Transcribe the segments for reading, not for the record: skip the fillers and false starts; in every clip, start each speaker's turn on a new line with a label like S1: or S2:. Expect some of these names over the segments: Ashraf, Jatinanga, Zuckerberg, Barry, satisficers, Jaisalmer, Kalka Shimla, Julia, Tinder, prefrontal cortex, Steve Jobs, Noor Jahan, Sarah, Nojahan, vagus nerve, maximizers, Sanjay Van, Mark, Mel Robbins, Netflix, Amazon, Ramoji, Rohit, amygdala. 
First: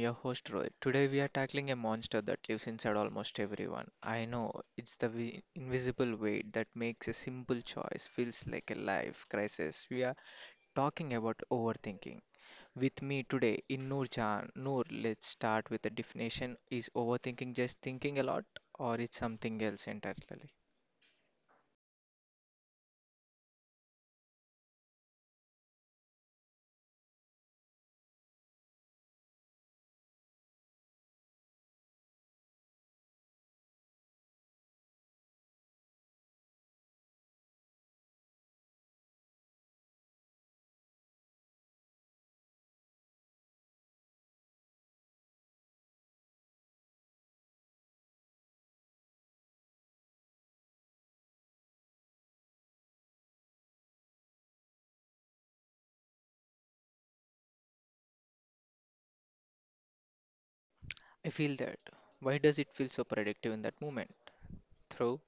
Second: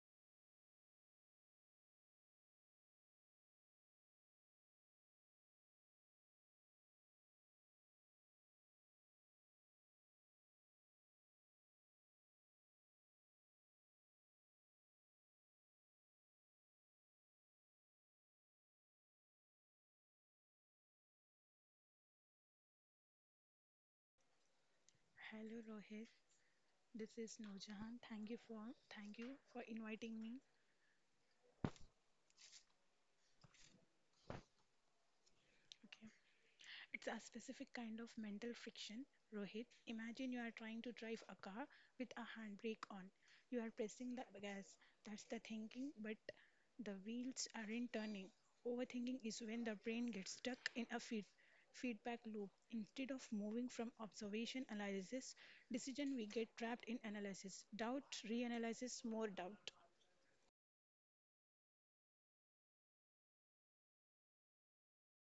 S1: your host Rohit. Today we are tackling a monster that lives inside almost everyone. I know it's the invisible weight that makes a simple choice feels like a life crisis. We are talking about overthinking. With me today in Noor Jahan. Noor, let's start with the definition. Is overthinking just thinking a lot or it's something else entirely?
S2: Hello Rohit, this is Nojahan. Thank you for inviting me. Okay. It's a specific kind of mental friction. Rohit, imagine you are trying to drive a car with a handbrake on. You are pressing the gas. That's the thinking, but the wheels aren't turning. Overthinking is when the brain gets stuck in a feedback loop. Instead of moving from observation analysis, decision we get trapped in analysis. Doubt, reanalysis, more doubt.
S1: I feel that. Why does it feel so predictive in that moment? Throw.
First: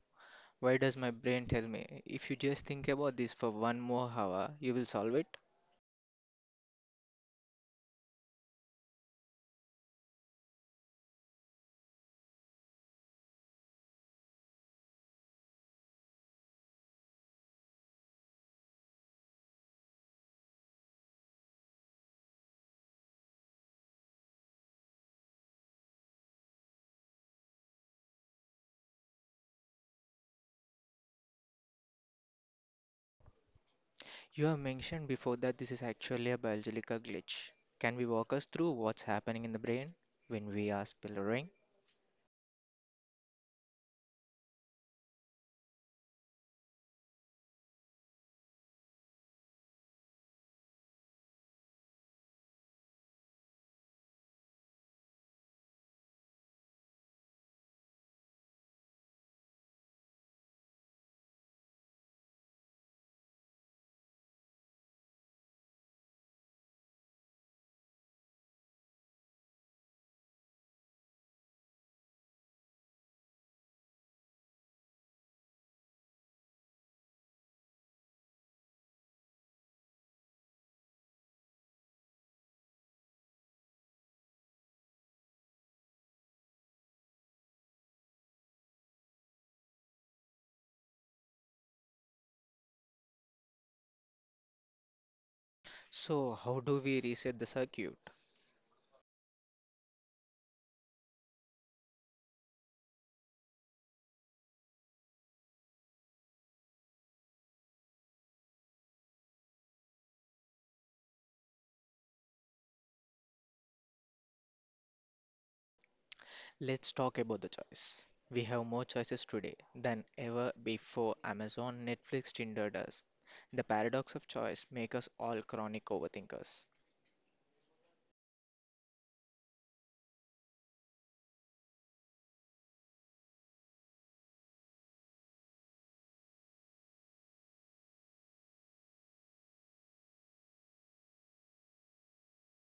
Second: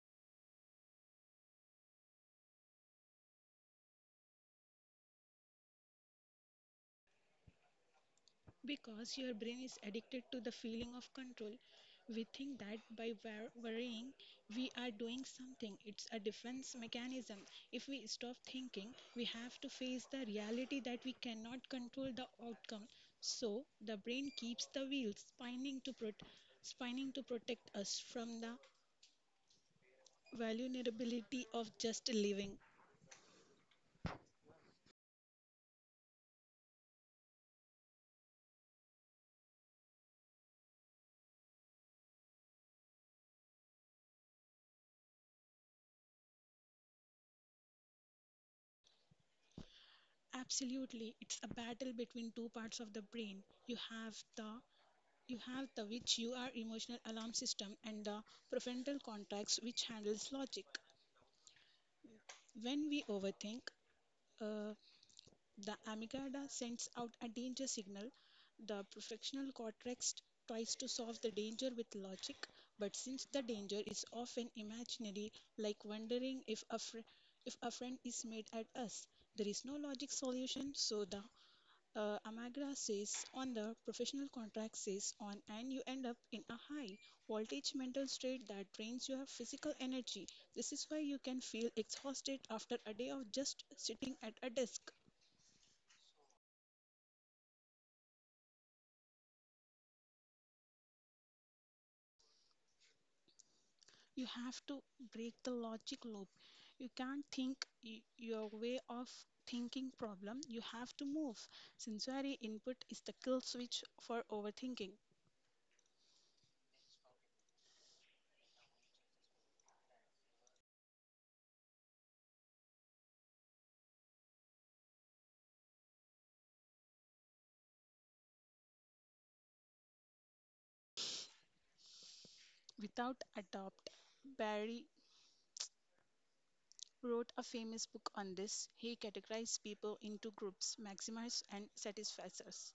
S1: Why does my brain tell me if you just think about this for one more hour, you will solve it?
S2: Because your brain is addicted to the feeling of control, we think that by worrying, we are doing something. It's a defense mechanism. If we stop thinking, we have to face the reality that we cannot control the outcome. So the brain keeps the wheels spinning to spinning to protect us from the vulnerability of just living.
S1: You have mentioned before that this is actually a biological glitch. Can we walk us through what's happening in the brain when we are spillering?
S2: Absolutely, it's a battle between two parts of the brain. You have the which you are emotional alarm system and the prefrontal cortex which handles logic. When we overthink, uh, the amygdala sends out a danger signal. The prefrontal cortex tries to solve the danger with logic, but since the danger is often imaginary, like wondering if a friend is made at us, there is no logic solution, so the Amagra says on the professional contract says on, and you end up in a high voltage mental state that drains your physical energy. This is why you can feel exhausted after a day of just sitting at a desk.
S1: So, how do we reset the circuit?
S2: You have to break the logic loop. You can't think your way of thinking problem. You have to move. Sensory input is the kill switch for overthinking.
S1: Let's talk about the choice. We have more choices today than ever before: Amazon, Netflix, Tinder does. The paradox of choice makes us all chronic overthinkers.
S2: Without adopt, Barry wrote a famous book on this. He categorized people into groups, maximizers and satisficers.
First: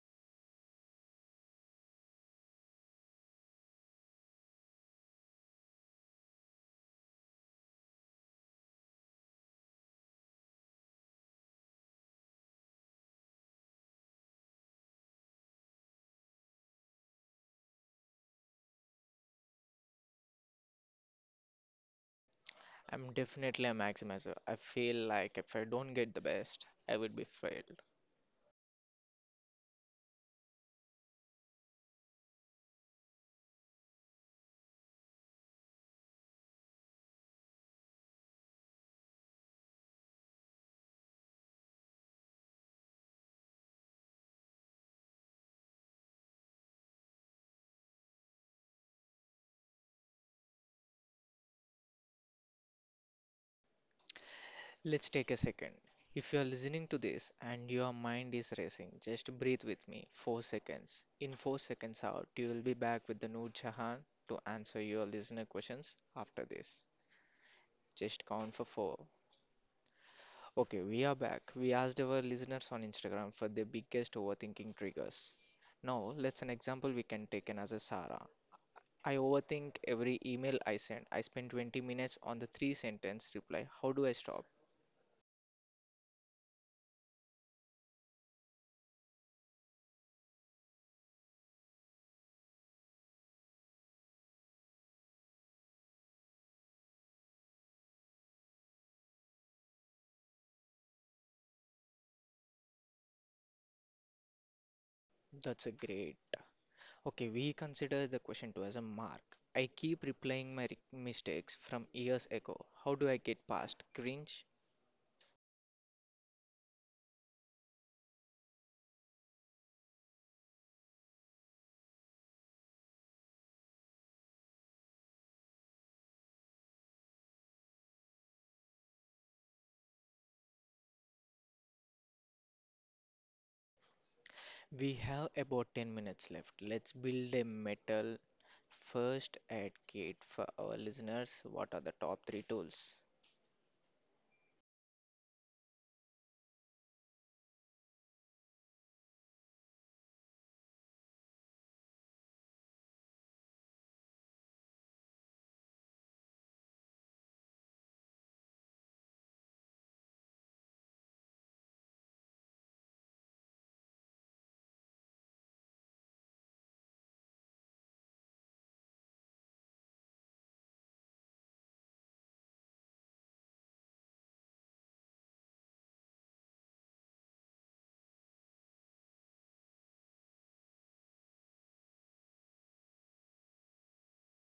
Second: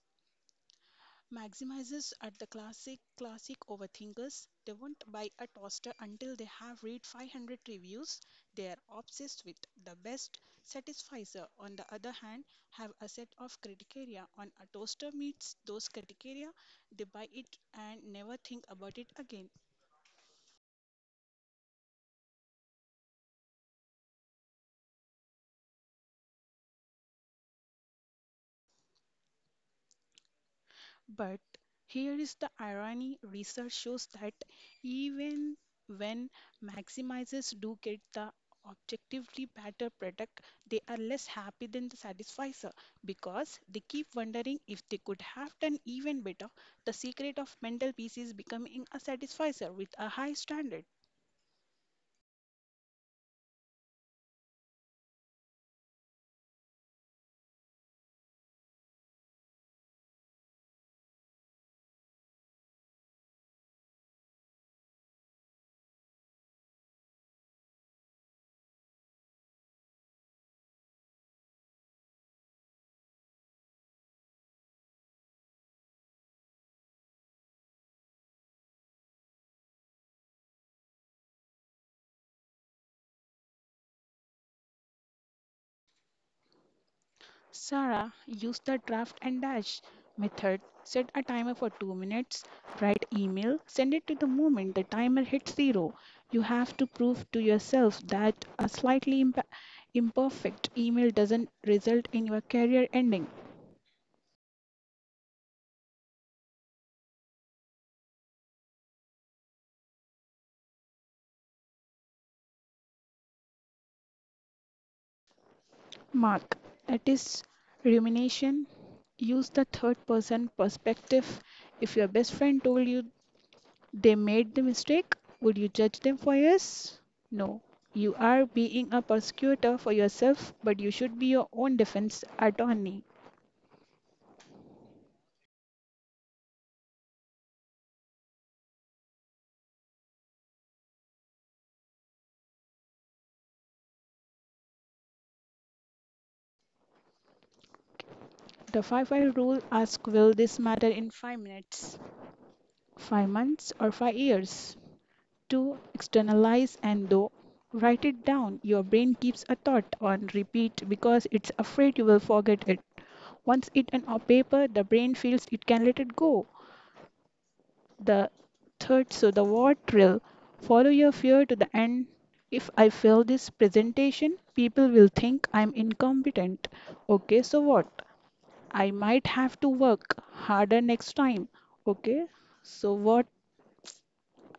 S2: Maximizers are the classic overthinkers. They won't buy a toaster until they have read 500 reviews. They are obsessed with the best. Satisficer, on the other hand, have a set of criteria. On a toaster meets those criteria, they buy it and never think about it again.
S1: I'm definitely a maximizer. I feel like if I don't get the best, I would be failed.
S2: But here is the irony research shows that even when maximizers do get the objectively better product, they are less happy than the satisficer because they keep wondering if they could have done even better. The secret of mental peace is becoming a satisficer with a high standard.
S1: Let's take a second. If you are listening to this and your mind is racing, just breathe with me. 4 seconds. In 4 seconds out, you will be back with the Noor Jahan to answer your listener questions after this. Just count for 4. Okay, we are back. We asked our listeners on Instagram for their biggest overthinking triggers. Now, let's an example we can take in as a Sarah. I overthink every email I send. I spend 20 minutes on the three sentence reply. How do I stop?
S2: Sarah used the draft and dash method. Set a timer for 2 minutes, write email, send it to the moment the timer hits 0. You have to prove to yourself that a slightly imperfect email doesn't result in your career ending.
S1: That's a great. Okay, we consider the question two as a mark. I keep replaying my mistakes from years ago. How do I get past cringe?
S2: Mark, that is rumination. Use the third person perspective. If your best friend told you they made the mistake. Would you judge them for yes? No. You are being a prosecutor for yourself, but you should be your own defense attorney.
S1: We have about 10 minutes left. Let's build a metal first aid kit for our listeners. What are the top three tools?
S2: The five I rule asks will this matter in 5 minutes, 5 months, or 5 years? Two. Externalize and though write it down. Your brain keeps a thought on repeat because it's afraid you will forget it. Once it on paper, the brain feels it can let it go. The third, so the what drill. Follow your fear to the end. If I fail this presentation, people will think I'm incompetent. Okay, so what? I might have to work harder next time. Okay, so what?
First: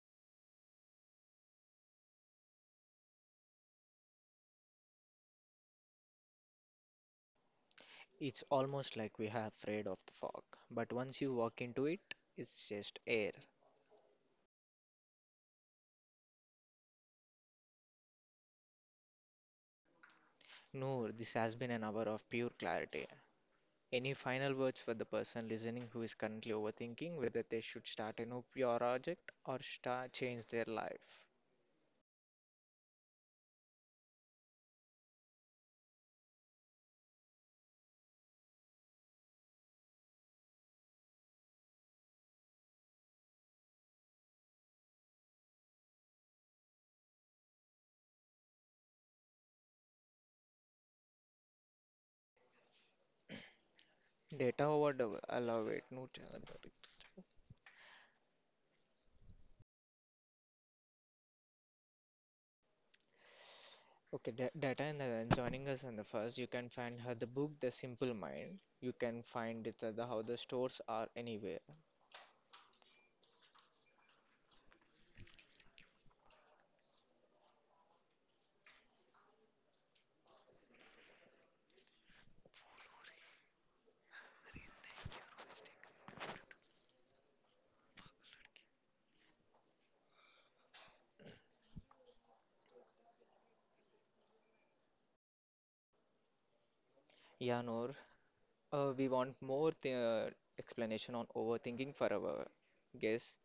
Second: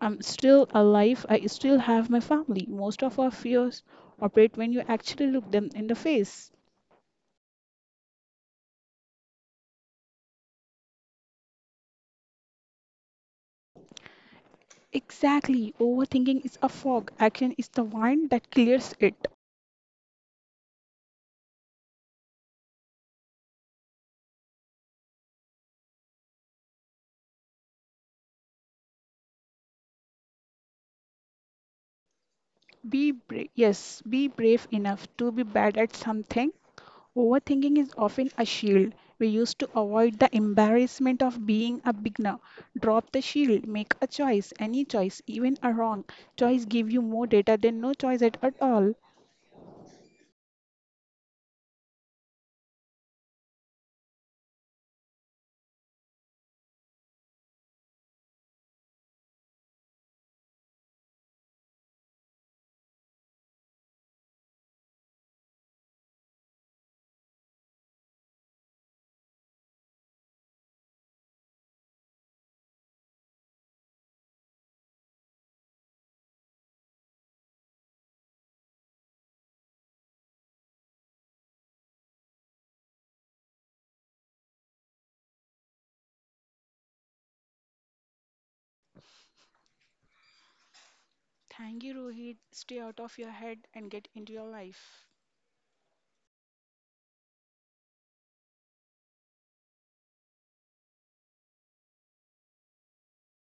S2: I'm still alive. I still have my family. Most of our fears operate when you actually look them in the face.
S1: It's almost like we are afraid of the fog, but once you walk into it, it's just air.
S2: Exactly. Overthinking is a fog. Action is the wine that clears it.
S1: Noor, this has been an hour of pure clarity. Any final words for the person listening who is currently overthinking whether they should start a new project or start change their life?
S2: Be brave. Yes, be brave enough to be bad at something. Overthinking is often a shield we use to avoid the embarrassment of being a beginner. Drop the shield, make a choice, any choice, even a wrong choice give you more data than no choice at all.
S1: Data overdose. I love it. No challenge. Okay, data and then joining us on the first, you can find her the book The Simple Mind. You can find it at the how the stores are anywhere.
S2: Thank you, Rohit. Stay out of your head and get into your life.
S1: Yeah, Noor, we want more th explanation on overthinking for our guests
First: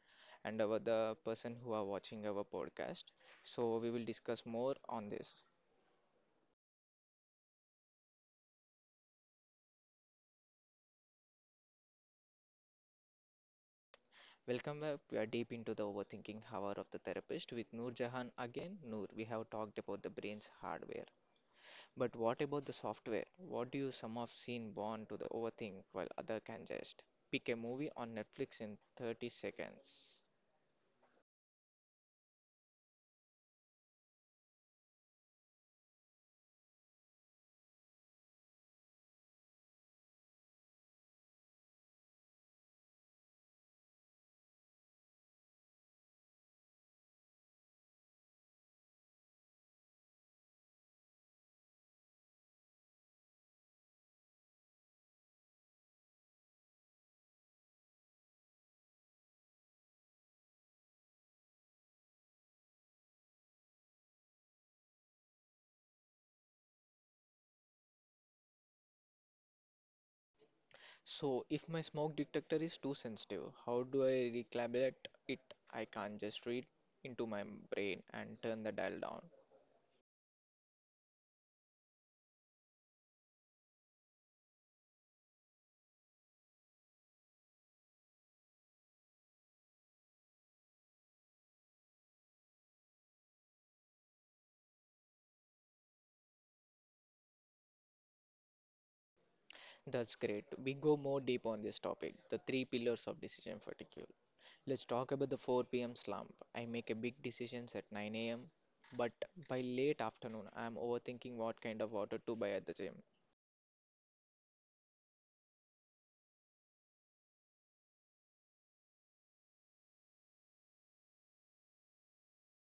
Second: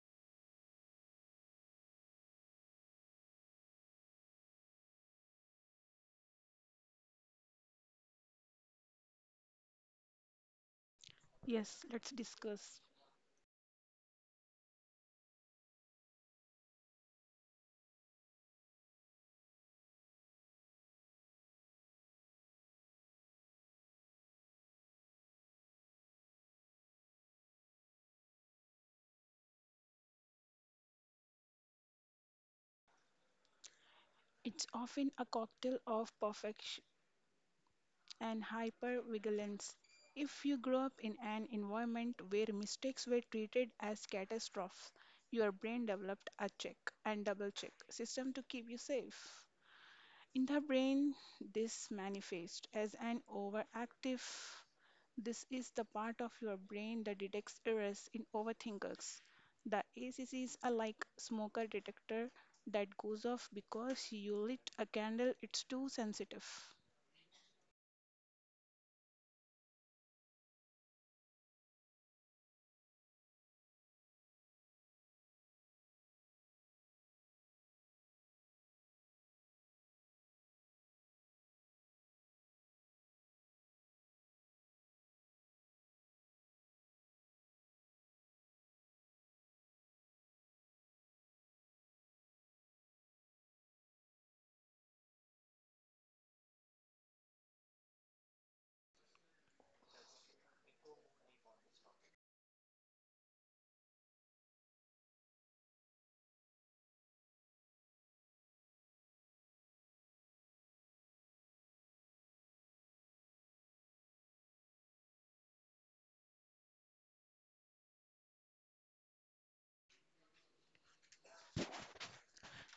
S1: and our the person who are watching our podcast. So we will discuss more on this.
S2: Yes, let's discuss.
S1: Welcome back. We are deep into the overthinking hour of the therapist with Noor Jahan again. Noor, we have talked about the brain's hardware, but what about the software? What do you some have seen born to the overthink while other can just pick a movie on Netflix in 30 seconds?
S2: It's often a cocktail of perfection and hypervigilance. If you grow up in an environment where mistakes were treated as catastrophes, your brain developed a check and double check system to keep you safe. In the brain, this manifests as an overactive. This is the part of your brain that detects errors in overthinkers. The ACCs are like smoker detector that goes off because you lit a candle. It's too sensitive.
S1: So if my smoke detector is too sensitive, how do I recalibrate it? I can't just read into my brain and turn the dial down. That's great. We go more deep on this topic, the three pillars of decision fatigue. Let's talk about the 4 p.m. slump. I make a big decisions at 9 a.m., but by late afternoon, I'm overthinking what kind of water to buy at the gym.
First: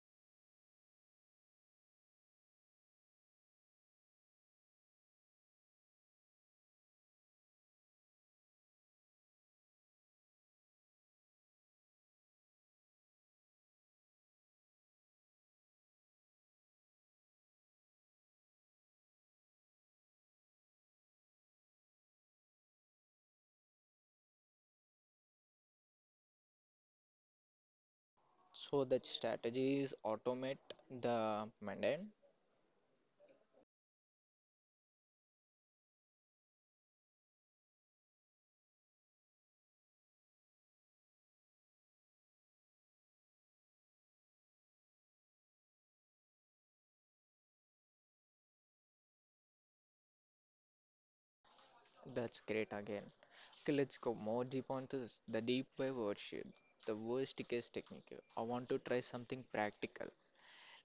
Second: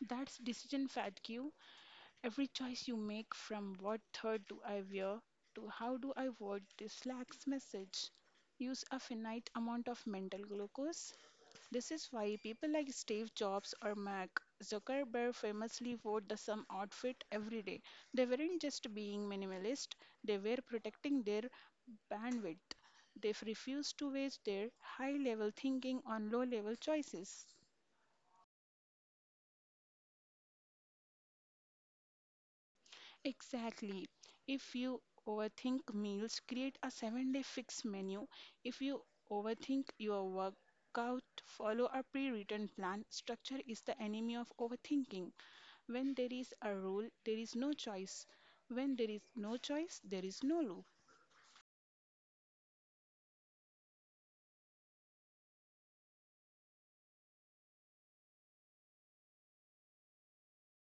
S2: That's decision fatigue. Every choice you make, from what third do I wear to how do I word this lacks message. Use a finite amount of mental glucose. This is why people like Steve Jobs or Mark Zuckerberg famously wore the same outfit every day. They weren't just being minimalist, they were protecting their bandwidth. They refused to waste their high level thinking on low level choices.
S1: So the strategy is automate the mundane.
S2: Exactly. If you overthink meals, create a 7-day fixed menu. If you overthink your workout, follow a pre written plan. Structure is the enemy of overthinking. When there is a rule, there is no choice. When there is no choice, there is no loop.
S1: That's great again. Okay, let's go more deep on this. The deep wave worship, the worst case technique. I want to try something practical.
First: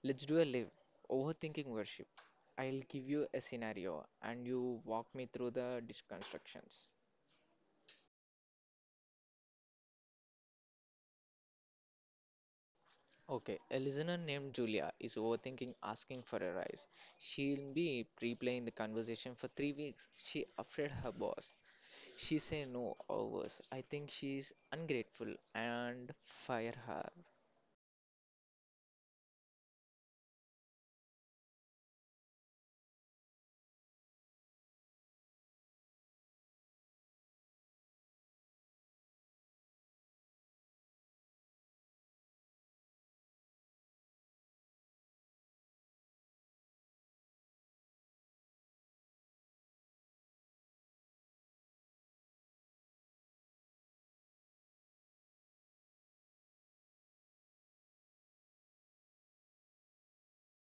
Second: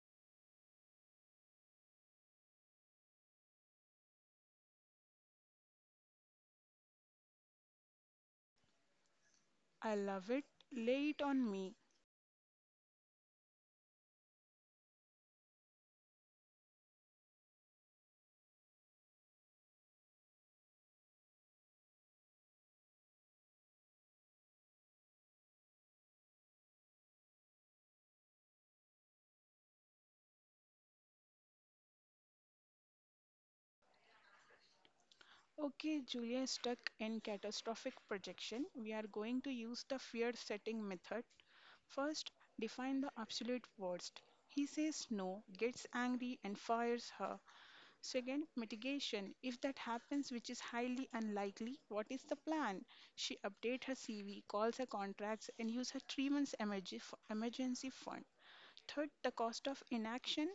S1: Let's do a live overthinking worship. I'll give you a scenario and you walk me through the deconstructions.
S2: I love it. Lay it on me.
S1: Okay, a listener named Julia is overthinking asking for a rise. She'll be replaying the conversation for 3 weeks. She afraid her boss. She say no or worse. I think she's ungrateful and fire her.
S2: Okay, Julia, stuck in catastrophic projection, we are going to use the fear setting method. First, define the absolute worst. He says no, gets angry, and fires her. Second, mitigation. If that happens, which is highly unlikely, what is the plan? She updates her CV, calls her contracts, and uses her 3 months emergency fund. Third, the cost of inaction.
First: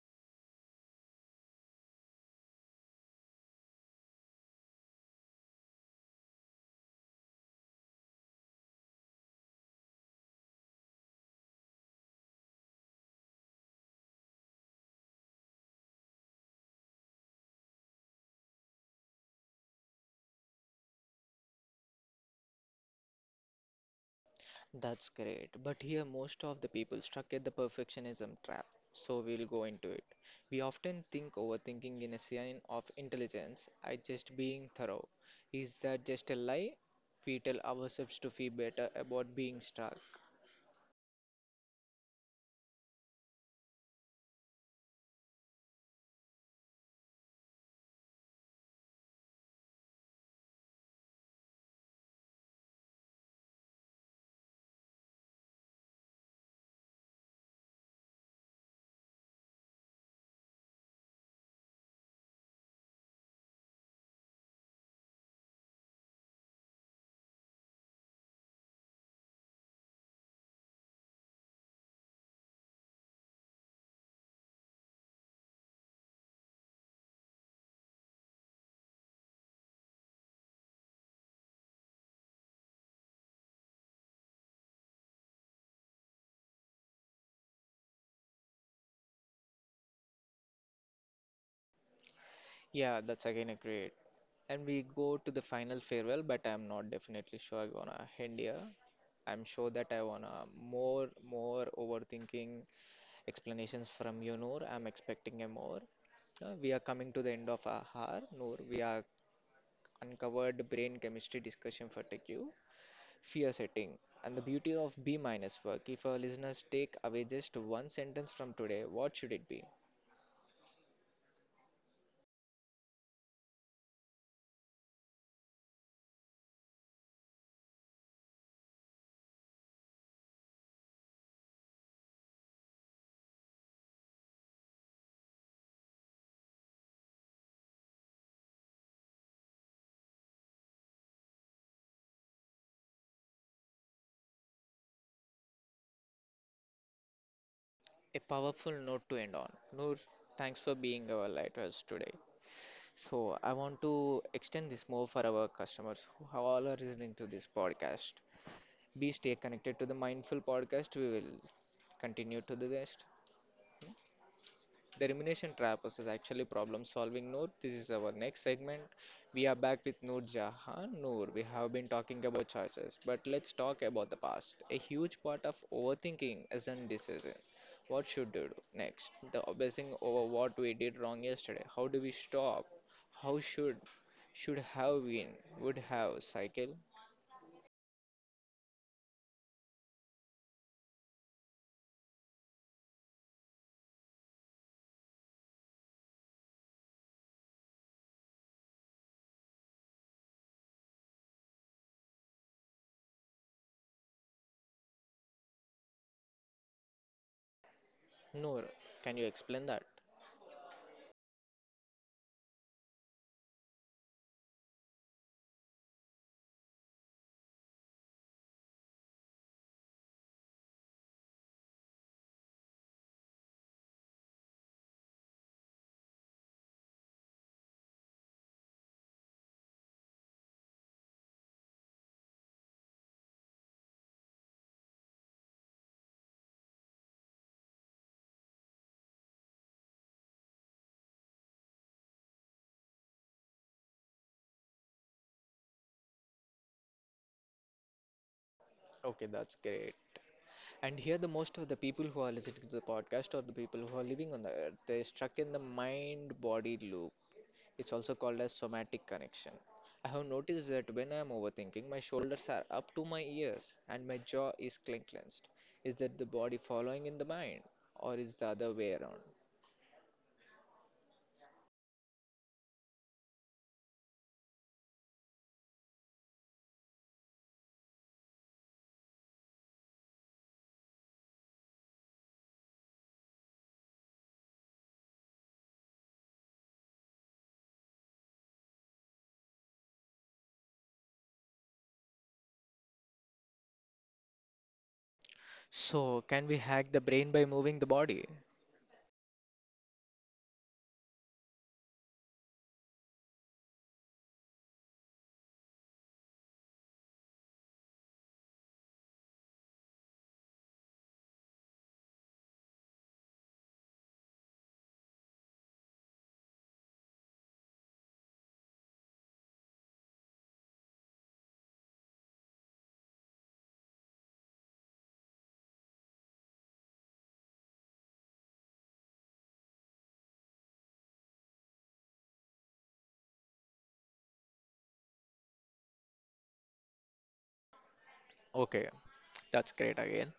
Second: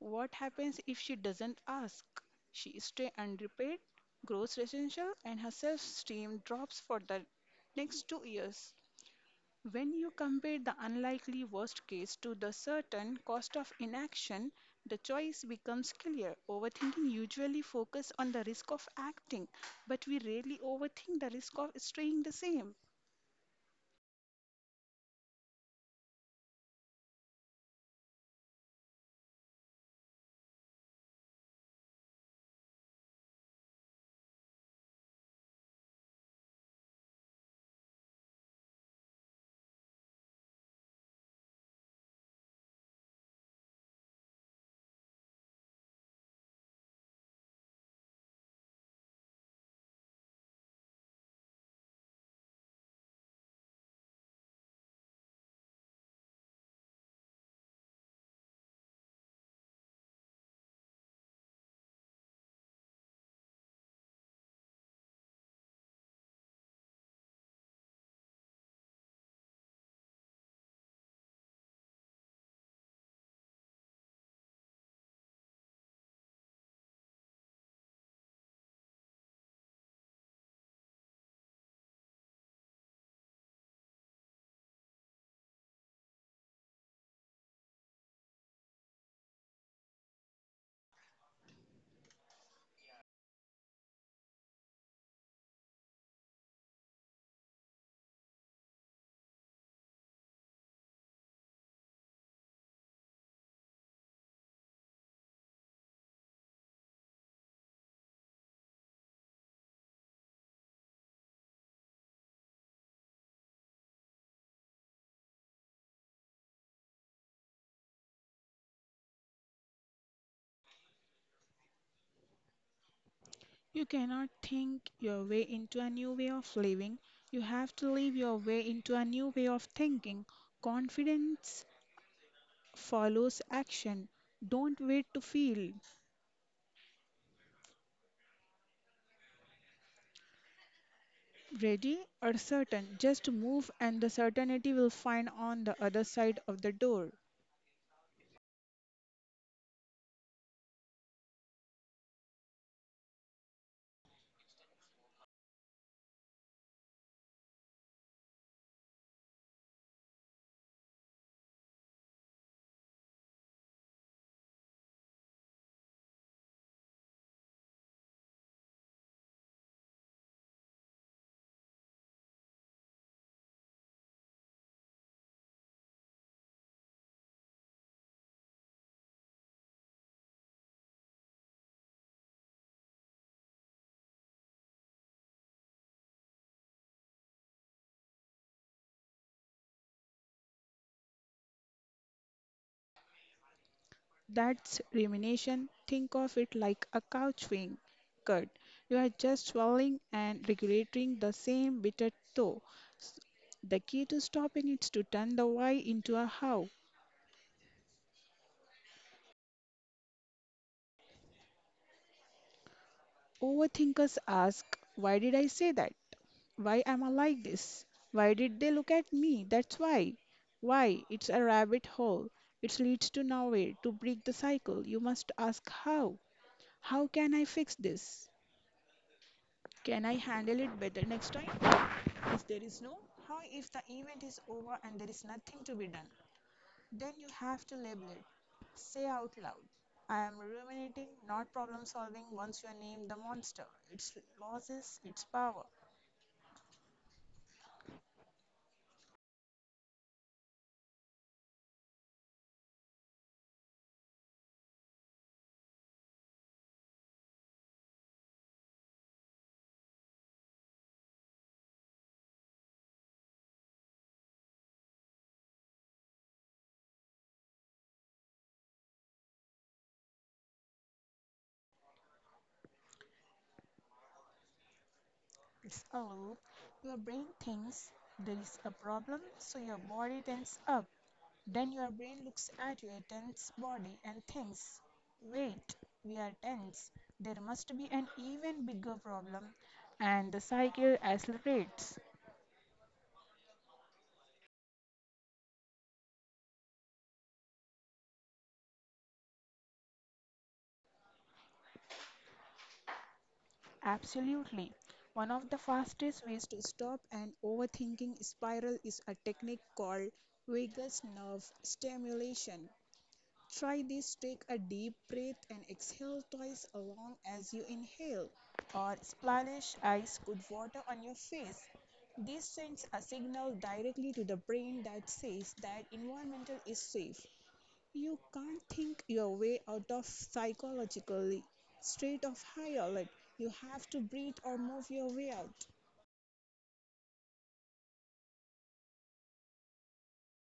S2: What happens if she doesn't ask? She stays underpaid, grows resentful, and her self esteem drops for the next 2 years. When you compare the unlikely worst case to the certain cost of inaction, the choice becomes clear. Overthinking usually focuses on the risk of acting, but we rarely overthink the risk of staying the same.
S1: That's great. But here, most of the people stuck at the perfectionism trap. So we'll go into it. We often think overthinking in a sign of intelligence. I just being thorough. Is that just a lie? We tell ourselves to feel better about being stuck. Yeah, that's again a great. And we go to the final farewell, but I'm not definitely sure I want to end here. I'm sure that I wanna more overthinking explanations from you, Noor. I'm expecting a more. We are coming to the end of our hour, Noor. We are uncovered brain chemistry discussion for TQ, fear setting, and the beauty of B minus work. If our listeners take away just one sentence from today, what should it be?
S2: You cannot think your way into a new way of living. You have to live your way into a new way of thinking. Confidence follows action. Don't wait to feel ready or certain. Just move, and the certainty will find on the other side of the door.
S1: A powerful note to end on. Noor, thanks for being our lighthouse today. So I want to extend this more for our customers who are all are listening to this podcast. Be stay connected to the mindful podcast. We will continue to the rest. The rumination trappers is actually problem solving, Noor. This is our next segment. We are back with Noor Jahan. Noor, we have been talking about choices, but let's talk about the past. A huge part of overthinking is indecision. What should we do next? The obsessing over what we did wrong yesterday. How do we stop? How should have been would have cycle?
S2: That's rumination. Think of it like a couch being cut. You are just swallowing and regulating the same bitter toe. The key to stopping is to turn the why into a how.
S1: Noor, can you explain that?
S2: Overthinkers ask, why did I say that? Why am I like this? Why did they look at me? That's why. Why? It's a rabbit hole. It leads to nowhere. To break the cycle, you must ask how. How can I fix this? Can I handle it better next time? If there is no how, if the event is over and there is nothing to be done, then you have to label it. Say out loud, I am ruminating, not problem solving once you name the monster, its losses, its power.
S1: Okay, that's great. And here, the most of the people who are listening to the podcast or the people who are living on the earth, they're stuck in the mind body loop. It's also called as somatic connection. I have noticed that when I'm overthinking, my shoulders are up to my ears and my jaw is clenched. Is that the body following in the mind, or is the other way around?
S2: It's a loop. Your brain thinks there is a problem, so your body tenses up. Then your brain looks at your tense body and thinks, wait, we are tense. There must be an even bigger problem. And the cycle accelerates.
S1: So, can we hack the brain by moving the body?
S2: Absolutely. One of the fastest ways to stop an overthinking spiral is a technique called vagus nerve stimulation. Try this. Take a deep breath and exhale twice along as you inhale, or splash ice cold water on your face. This sends a signal directly to the brain that says that environmental is safe. You can't think your way out of psychologically state of high alert. You have to breathe or move your way out
S1: Okay, that's great again.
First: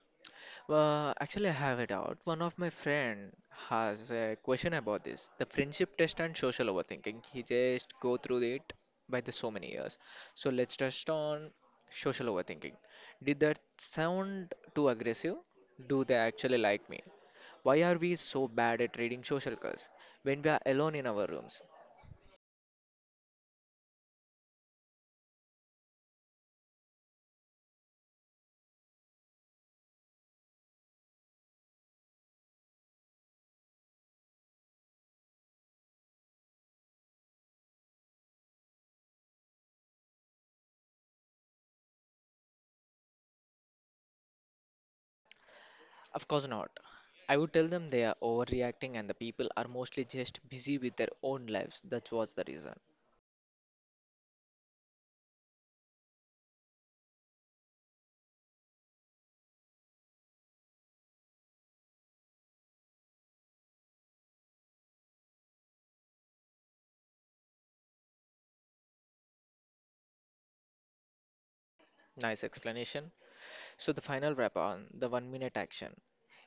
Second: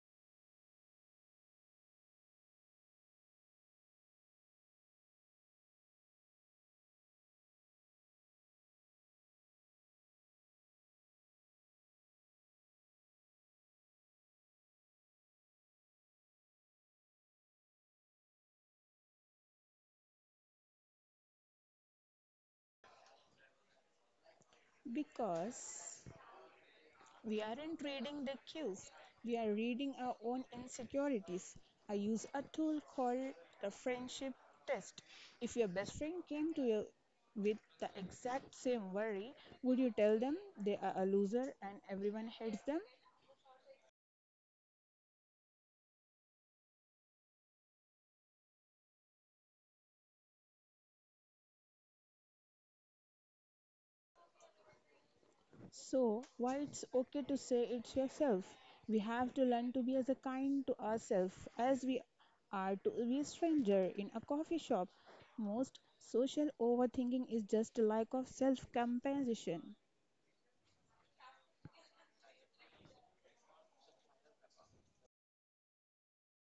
S1: Well, actually, I have a doubt. One of my friend has a question about this, the friendship test and social overthinking. He just go through it by the so many years. So let's test on social overthinking. Did that sound too aggressive? Do they actually like me? Why are we so bad at reading social cues when we are alone in our rooms?
S2: because we aren't reading the cues, we are reading our own insecurities. I use a tool called the friendship test. If your best friend came to you with the exact same worry, would you tell them they are a loser and everyone hates them?
S1: Of course not. I would tell them they are overreacting and the people are mostly just busy with their own lives. That was the reason.
S2: So, while it's okay to say it yourself, we have to learn to be as kind to ourselves as we are to a stranger in a coffee shop. Most social overthinking is just a lack of self compassion.
S1: Nice explanation. So the final wrap on the 1-minute action.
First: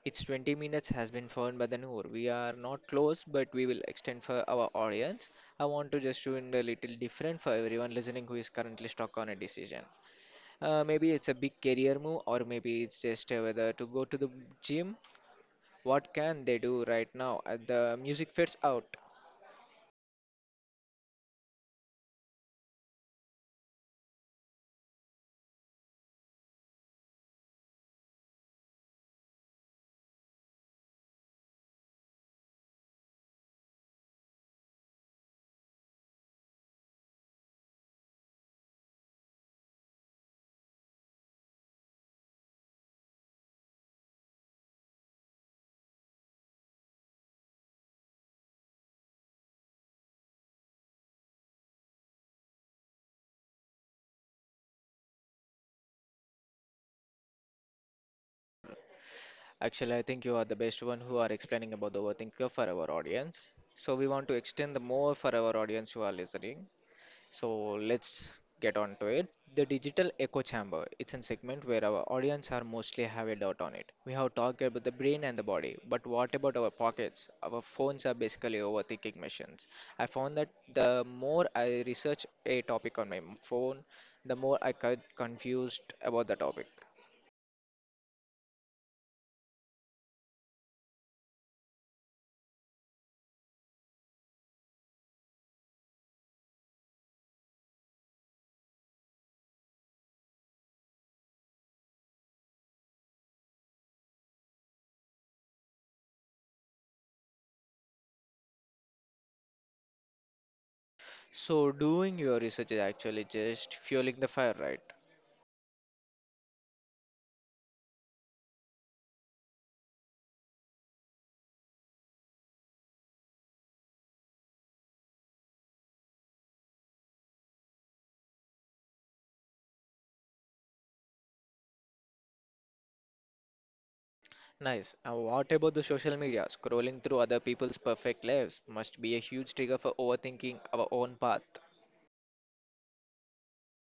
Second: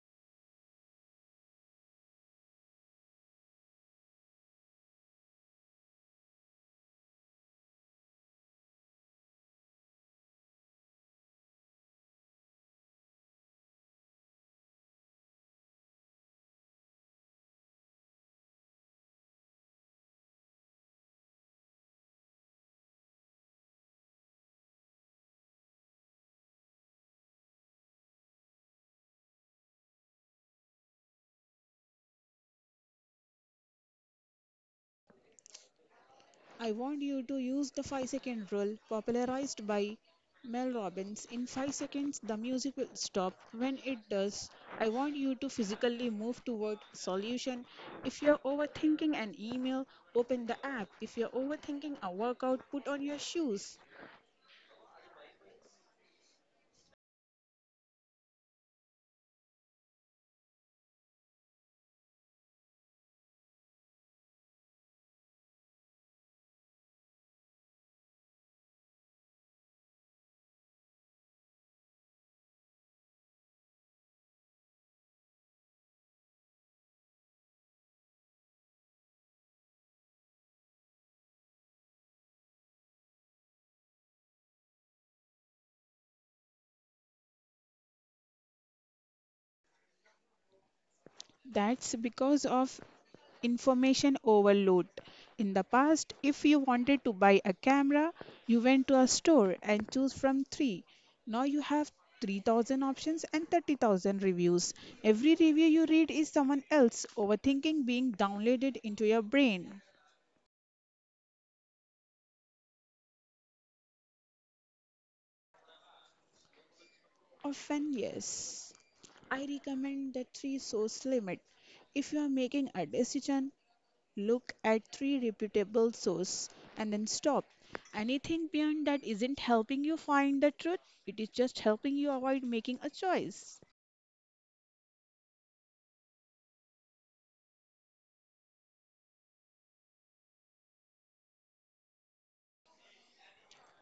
S1: It's 20 minutes has been found by the Noor. We are not close, but we will extend for our audience. I want to just do it a little different for everyone listening who is currently stuck on a decision. Maybe it's a big career move, or maybe it's just whether to go to the gym. What can they do right now at the music fits out?
S2: I want you to use the 5-second rule popularized by Mel Robbins. In 5 seconds, the music will stop. When it does, I want you to physically move toward solution. If you're overthinking an email, open the app. If you're overthinking a workout, put on your shoes.
S1: Actually, I think you are the best one who are explaining about the overthinker for our audience. So we want to extend the more for our audience who are listening. So let's get on to it. The digital echo chamber. It's a segment where our audience are mostly have a doubt on it. We have talked about the brain and the body, but what about our pockets? Our phones are basically overthinking machines. I found that the more I research a topic on my phone, the more I got confused about the topic.
S2: That's because of information overload. In the past, if you wanted to buy a camera, you went to a store and choose from three. Now you have 3,000 options and 30,000 reviews. Every review you read is someone else overthinking being downloaded into your brain.
S1: So doing your research is actually just fueling the fire, right?
S2: Often, yes. I recommend the three source limit. If you are making a decision, look at three reputable sources and then stop. Anything beyond that isn't helping you find the truth, it is just helping you avoid making a choice.
S1: Nice. And what about the social media? Scrolling through other people's perfect lives must be a huge trigger for overthinking our own path.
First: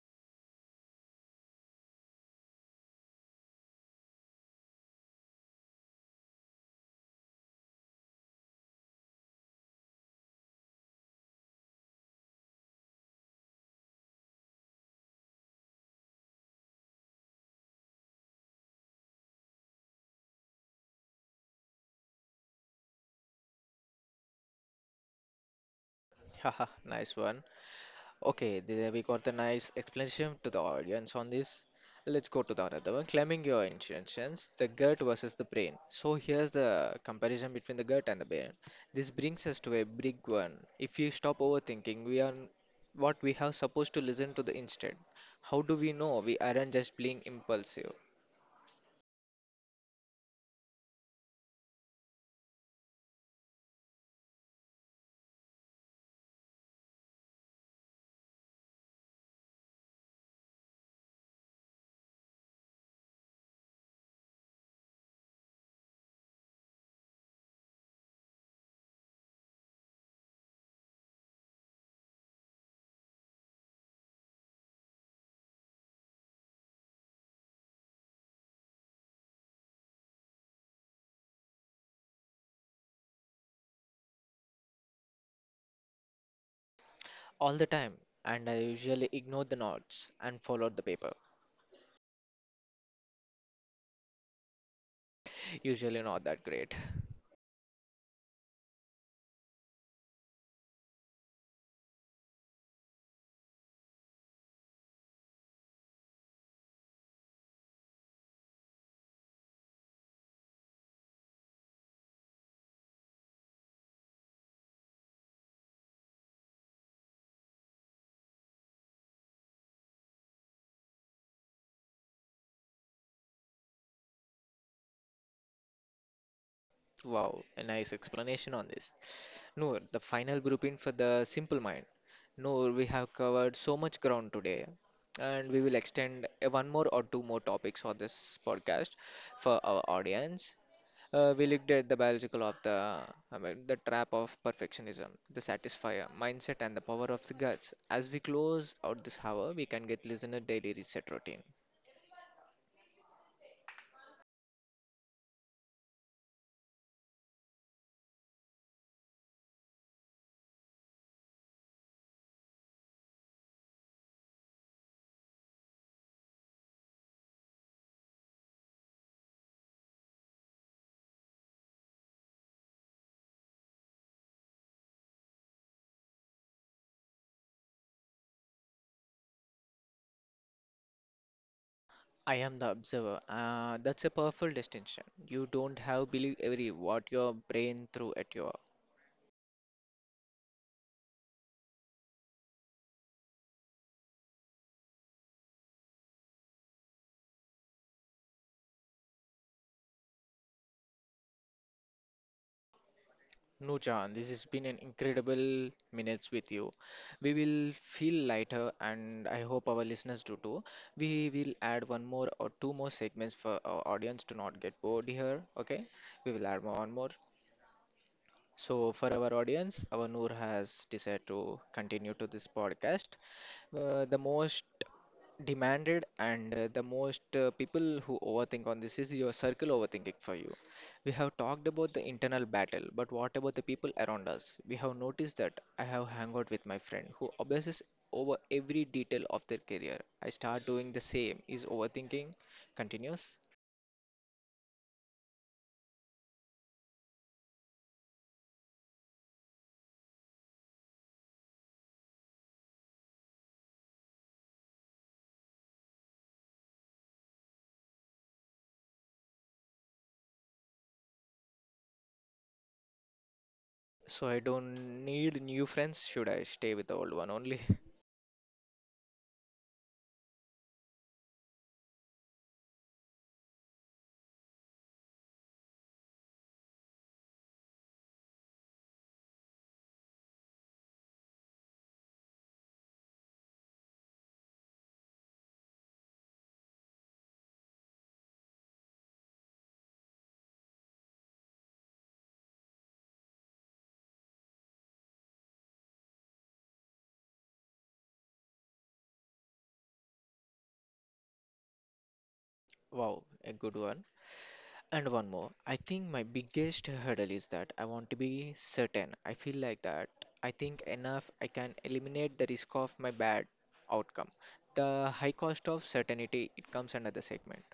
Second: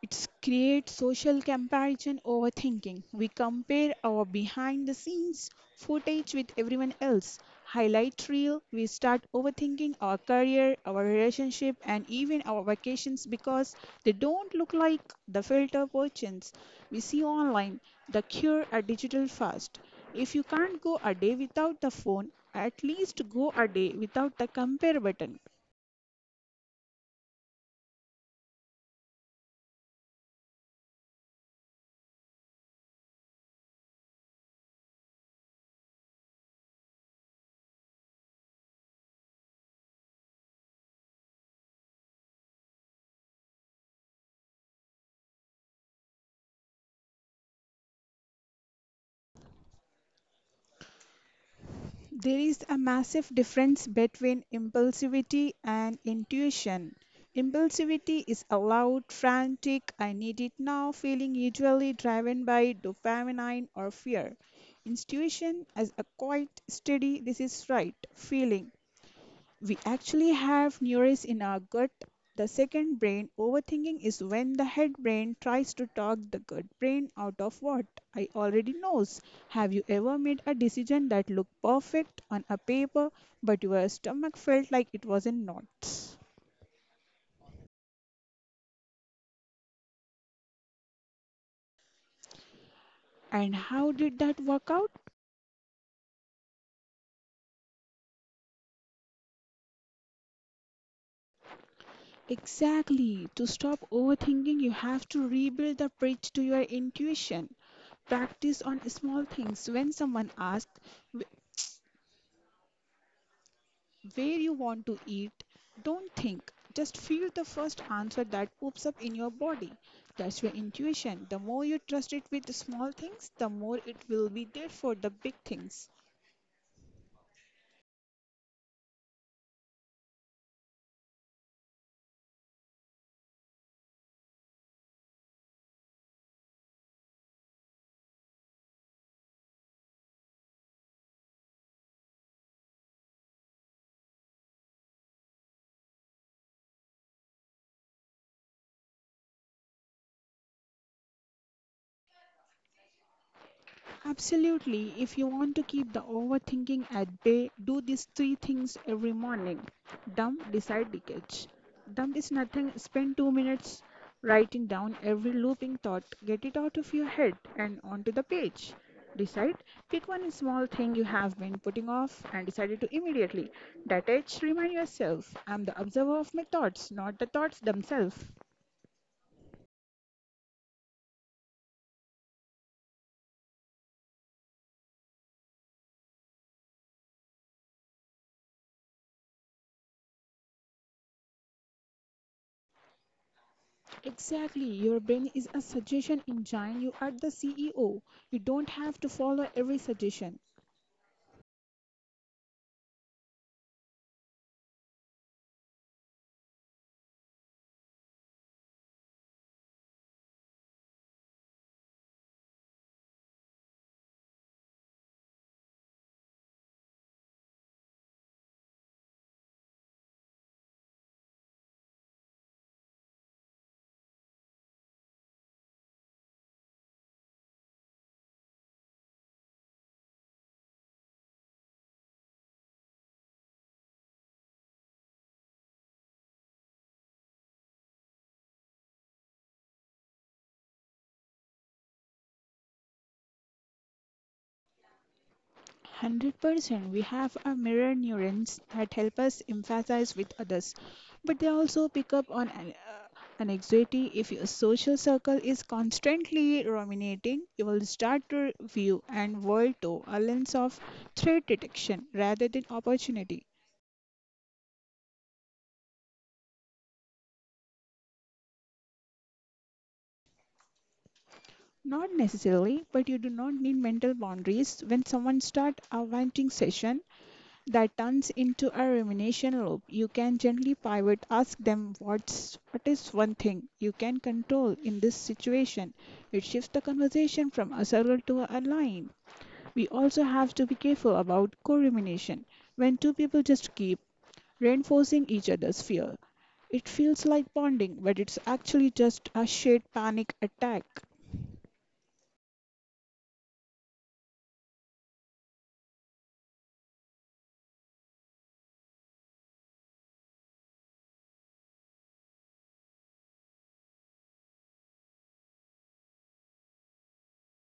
S2: It creates social comparison overthinking. We compare our behind the scenes footage with everyone else. Highlight reel, we start overthinking our career, our relationship, and even our vacations because they don't look like the filter versions we see online. The cure, a digital fast. If you can't go a day without the phone, at least go a day without the compare button.
S1: Haha, nice one. Okay, there we got the nice explanation to the audience on this. Let's go to the another one. Claiming your intentions, the gut versus the brain. So here's the comparison between the gut and the brain. This brings us to a big one. If we stop overthinking, we are what we have supposed to listen to the instant. How do we know we aren't just being impulsive?
S2: There is a massive difference between impulsivity and intuition. Impulsivity is a loud, frantic, I need it now feeling, usually driven by dopamine or fear. Intuition is a quiet, steady, this is right feeling. We actually have neurons in our gut, the second brain. Overthinking is when the head brain tries to talk the gut brain out of what I already knows. Have you ever made a decision that looked perfect on a paper but your stomach felt like it was in knots?
S1: All the time, and I usually ignore the notes and follow the paper.
S2: And how did that work out?
S1: Usually not that great.
S2: Exactly. To stop overthinking, you have to rebuild the bridge to your intuition. Practice on small things. When someone asks where you want to eat, don't think, just feel the first answer that pops up in your body. That's your intuition. The more you trust it with the small things, the more it will be there for the big things.
S1: Wow, a nice explanation on this. Noor, the final grouping for the simple mind. Noor, we have covered so much ground today, and we will extend one more or two more topics on this podcast for our audience. We looked at the biological of the, I mean, the trap of perfectionism, the satisfier mindset, and the power of the guts. As we close out this hour, we can get listener daily reset routine.
S2: Absolutely. If you want to keep the overthinking at bay, do these three things every morning. Dump, decide, engage. Dump is nothing. Spend 2 minutes writing down every looping thought. Get it out of your head and onto the page. Decide. Pick one small thing you have been putting off and decide it to immediately. Detach. Remind yourself, I'm the observer of my thoughts, not the thoughts themselves.
S1: I am the observer. That's a powerful distinction. You don't have believe every what your brain threw at you.
S2: Exactly. Your brain is a suggestion engine. You are the CEO. You don't have to follow every suggestion.
S1: No, John, this has been an incredible minutes with you. We will feel lighter, and I hope our listeners do too. We will add one more or two more segments for our audience to not get bored here. Okay, we will add one more. So, for our audience, our Noor has decided to continue to this podcast. The most demanded and the most people who overthink on this is your circle overthinking for you. We have talked about the internal battle, but what about the people around us? We have noticed that I have hung out with my friend who obsesses over every detail of their career. I start doing the same. Is overthinking continuous?
S2: 100% we have our mirror neurons that help us empathize with others, but they also pick up on anxiety. If your social circle is constantly ruminating, you will start to view and world through a lens of threat detection rather than opportunity.
S1: So I don't need new friends. Should I stay with the old one only?
S2: Not necessarily, but you do not need mental boundaries. When someone start a venting session that turns into a rumination loop, you can gently pivot, ask them what is one thing you can control in this situation. It shifts the conversation from a circle to a line. We also have to be careful about co-rumination. When two people just keep reinforcing each other's fear, it feels like bonding, but it's actually just a shared panic attack.
S1: Wow, a good one. And one more. I think my biggest hurdle is that I want to be certain. I feel like that. I think enough I can eliminate the risk of my bad outcome. The high cost of certainty, it comes under the segment.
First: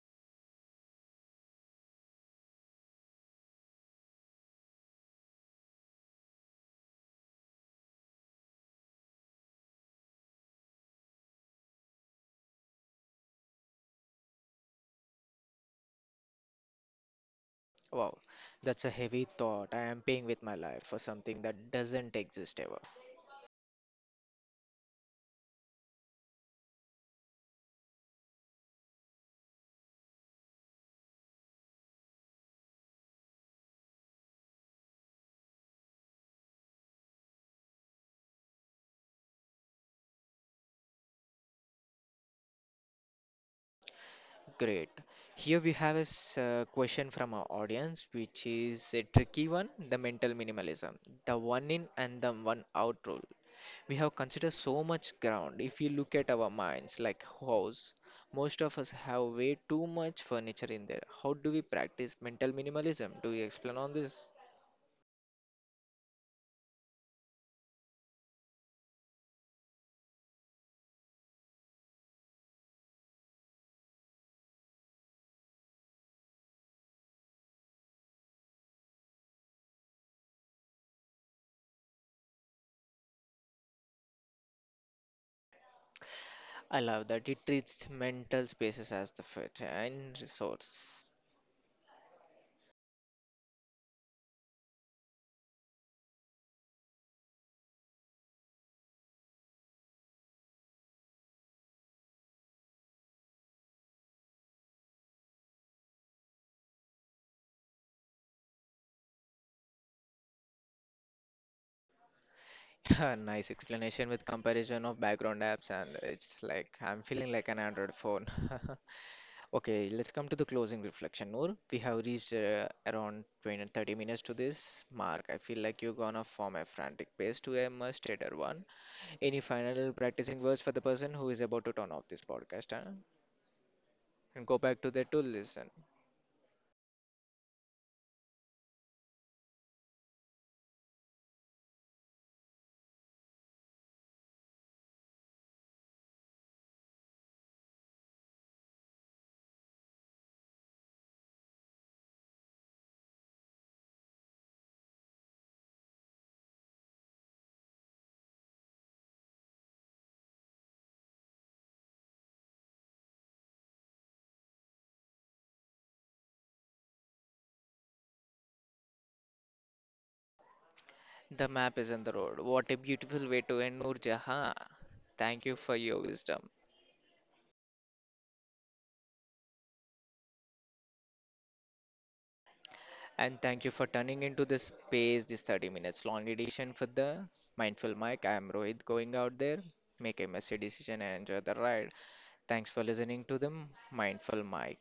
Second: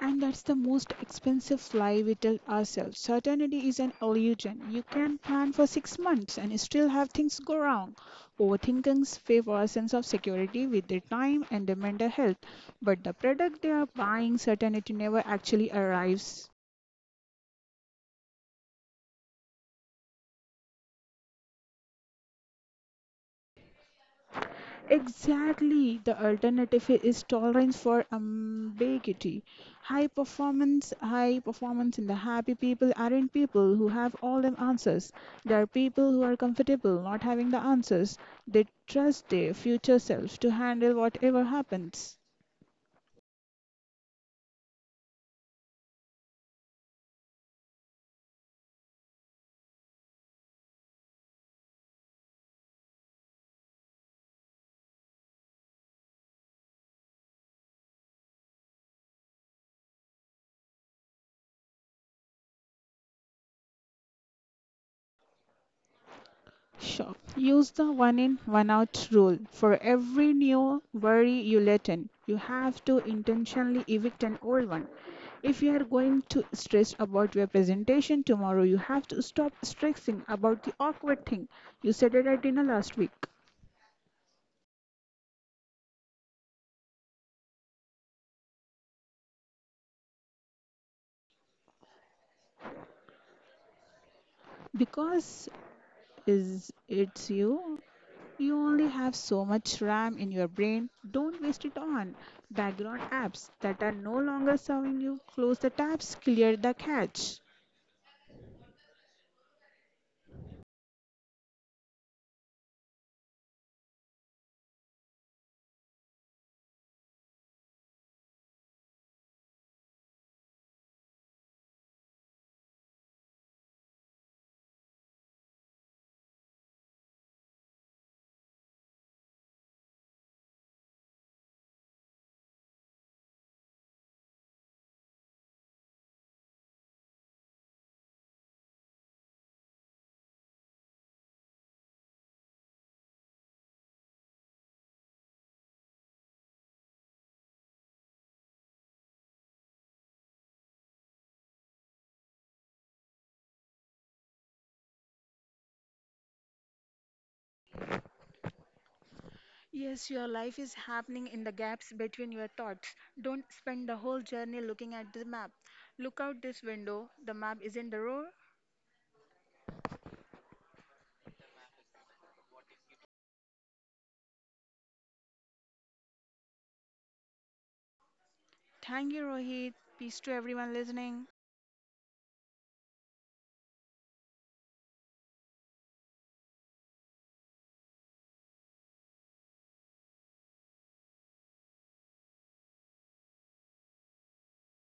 S2: And that's the most expensive lie we tell ourselves. Certainty is an illusion. You can plan for 6 months and still have things go wrong. Overthinking favours a sense of security with their time and their mental health, but the product they are buying, certainty, never actually arrives.
S1: Wow, that's a heavy thought. I am paying with my life for something that doesn't exist ever.
S2: Exactly. The alternative is tolerance for ambiguity. High performance in the happy people aren't people who have all the answers. They are people who are comfortable not having the answers. They trust their future self to handle whatever happens.
S1: Great. Here we have a question from our audience, which is a tricky one, the mental minimalism, the one in and the one out rule. We have considered so much ground. If you look at our minds, like house, most of us have way too much furniture in there. How do we practice mental minimalism? Do you explain on this?
S2: Sure. Use the one in, one out rule. For every new worry you let in, you have to intentionally evict an old one. If you are going to stress about your presentation tomorrow, you have to stop stressing about the awkward thing you said it at dinner last week.
S1: I love that it treats mental spaces as the fit and resource.
S2: Because is it's you, you only have so much RAM in your brain. Don't waste it on background apps that are no longer serving you. Close the tabs, clear the cache.
S1: Nice explanation with comparison of background apps, and it's like I'm feeling like an Android phone. Okay, let's come to the closing reflection, Noor. We have reached around 20 and 30 minutes to this mark. I feel like you're gonna form a frantic pace to a much tighter one. Any final practicing words for the person who is about to turn off this podcast, huh? And go back to their tool listen?
S2: Yes, your life is happening in the gaps between your thoughts. Don't spend the whole journey looking at the map. Look out this window. The map is your hero.
S1: The map is on the road. What a beautiful way to end, Noor Jahan. Thank you for your wisdom
S2: Thank you, Rohit. Peace to everyone listening.
S1: and thank you for turning into this space, this 30 minutes long edition for the Mindful mic. I am Rohit going out there. Make a messy decision and enjoy the ride. Thanks for listening to the Mindful Mic.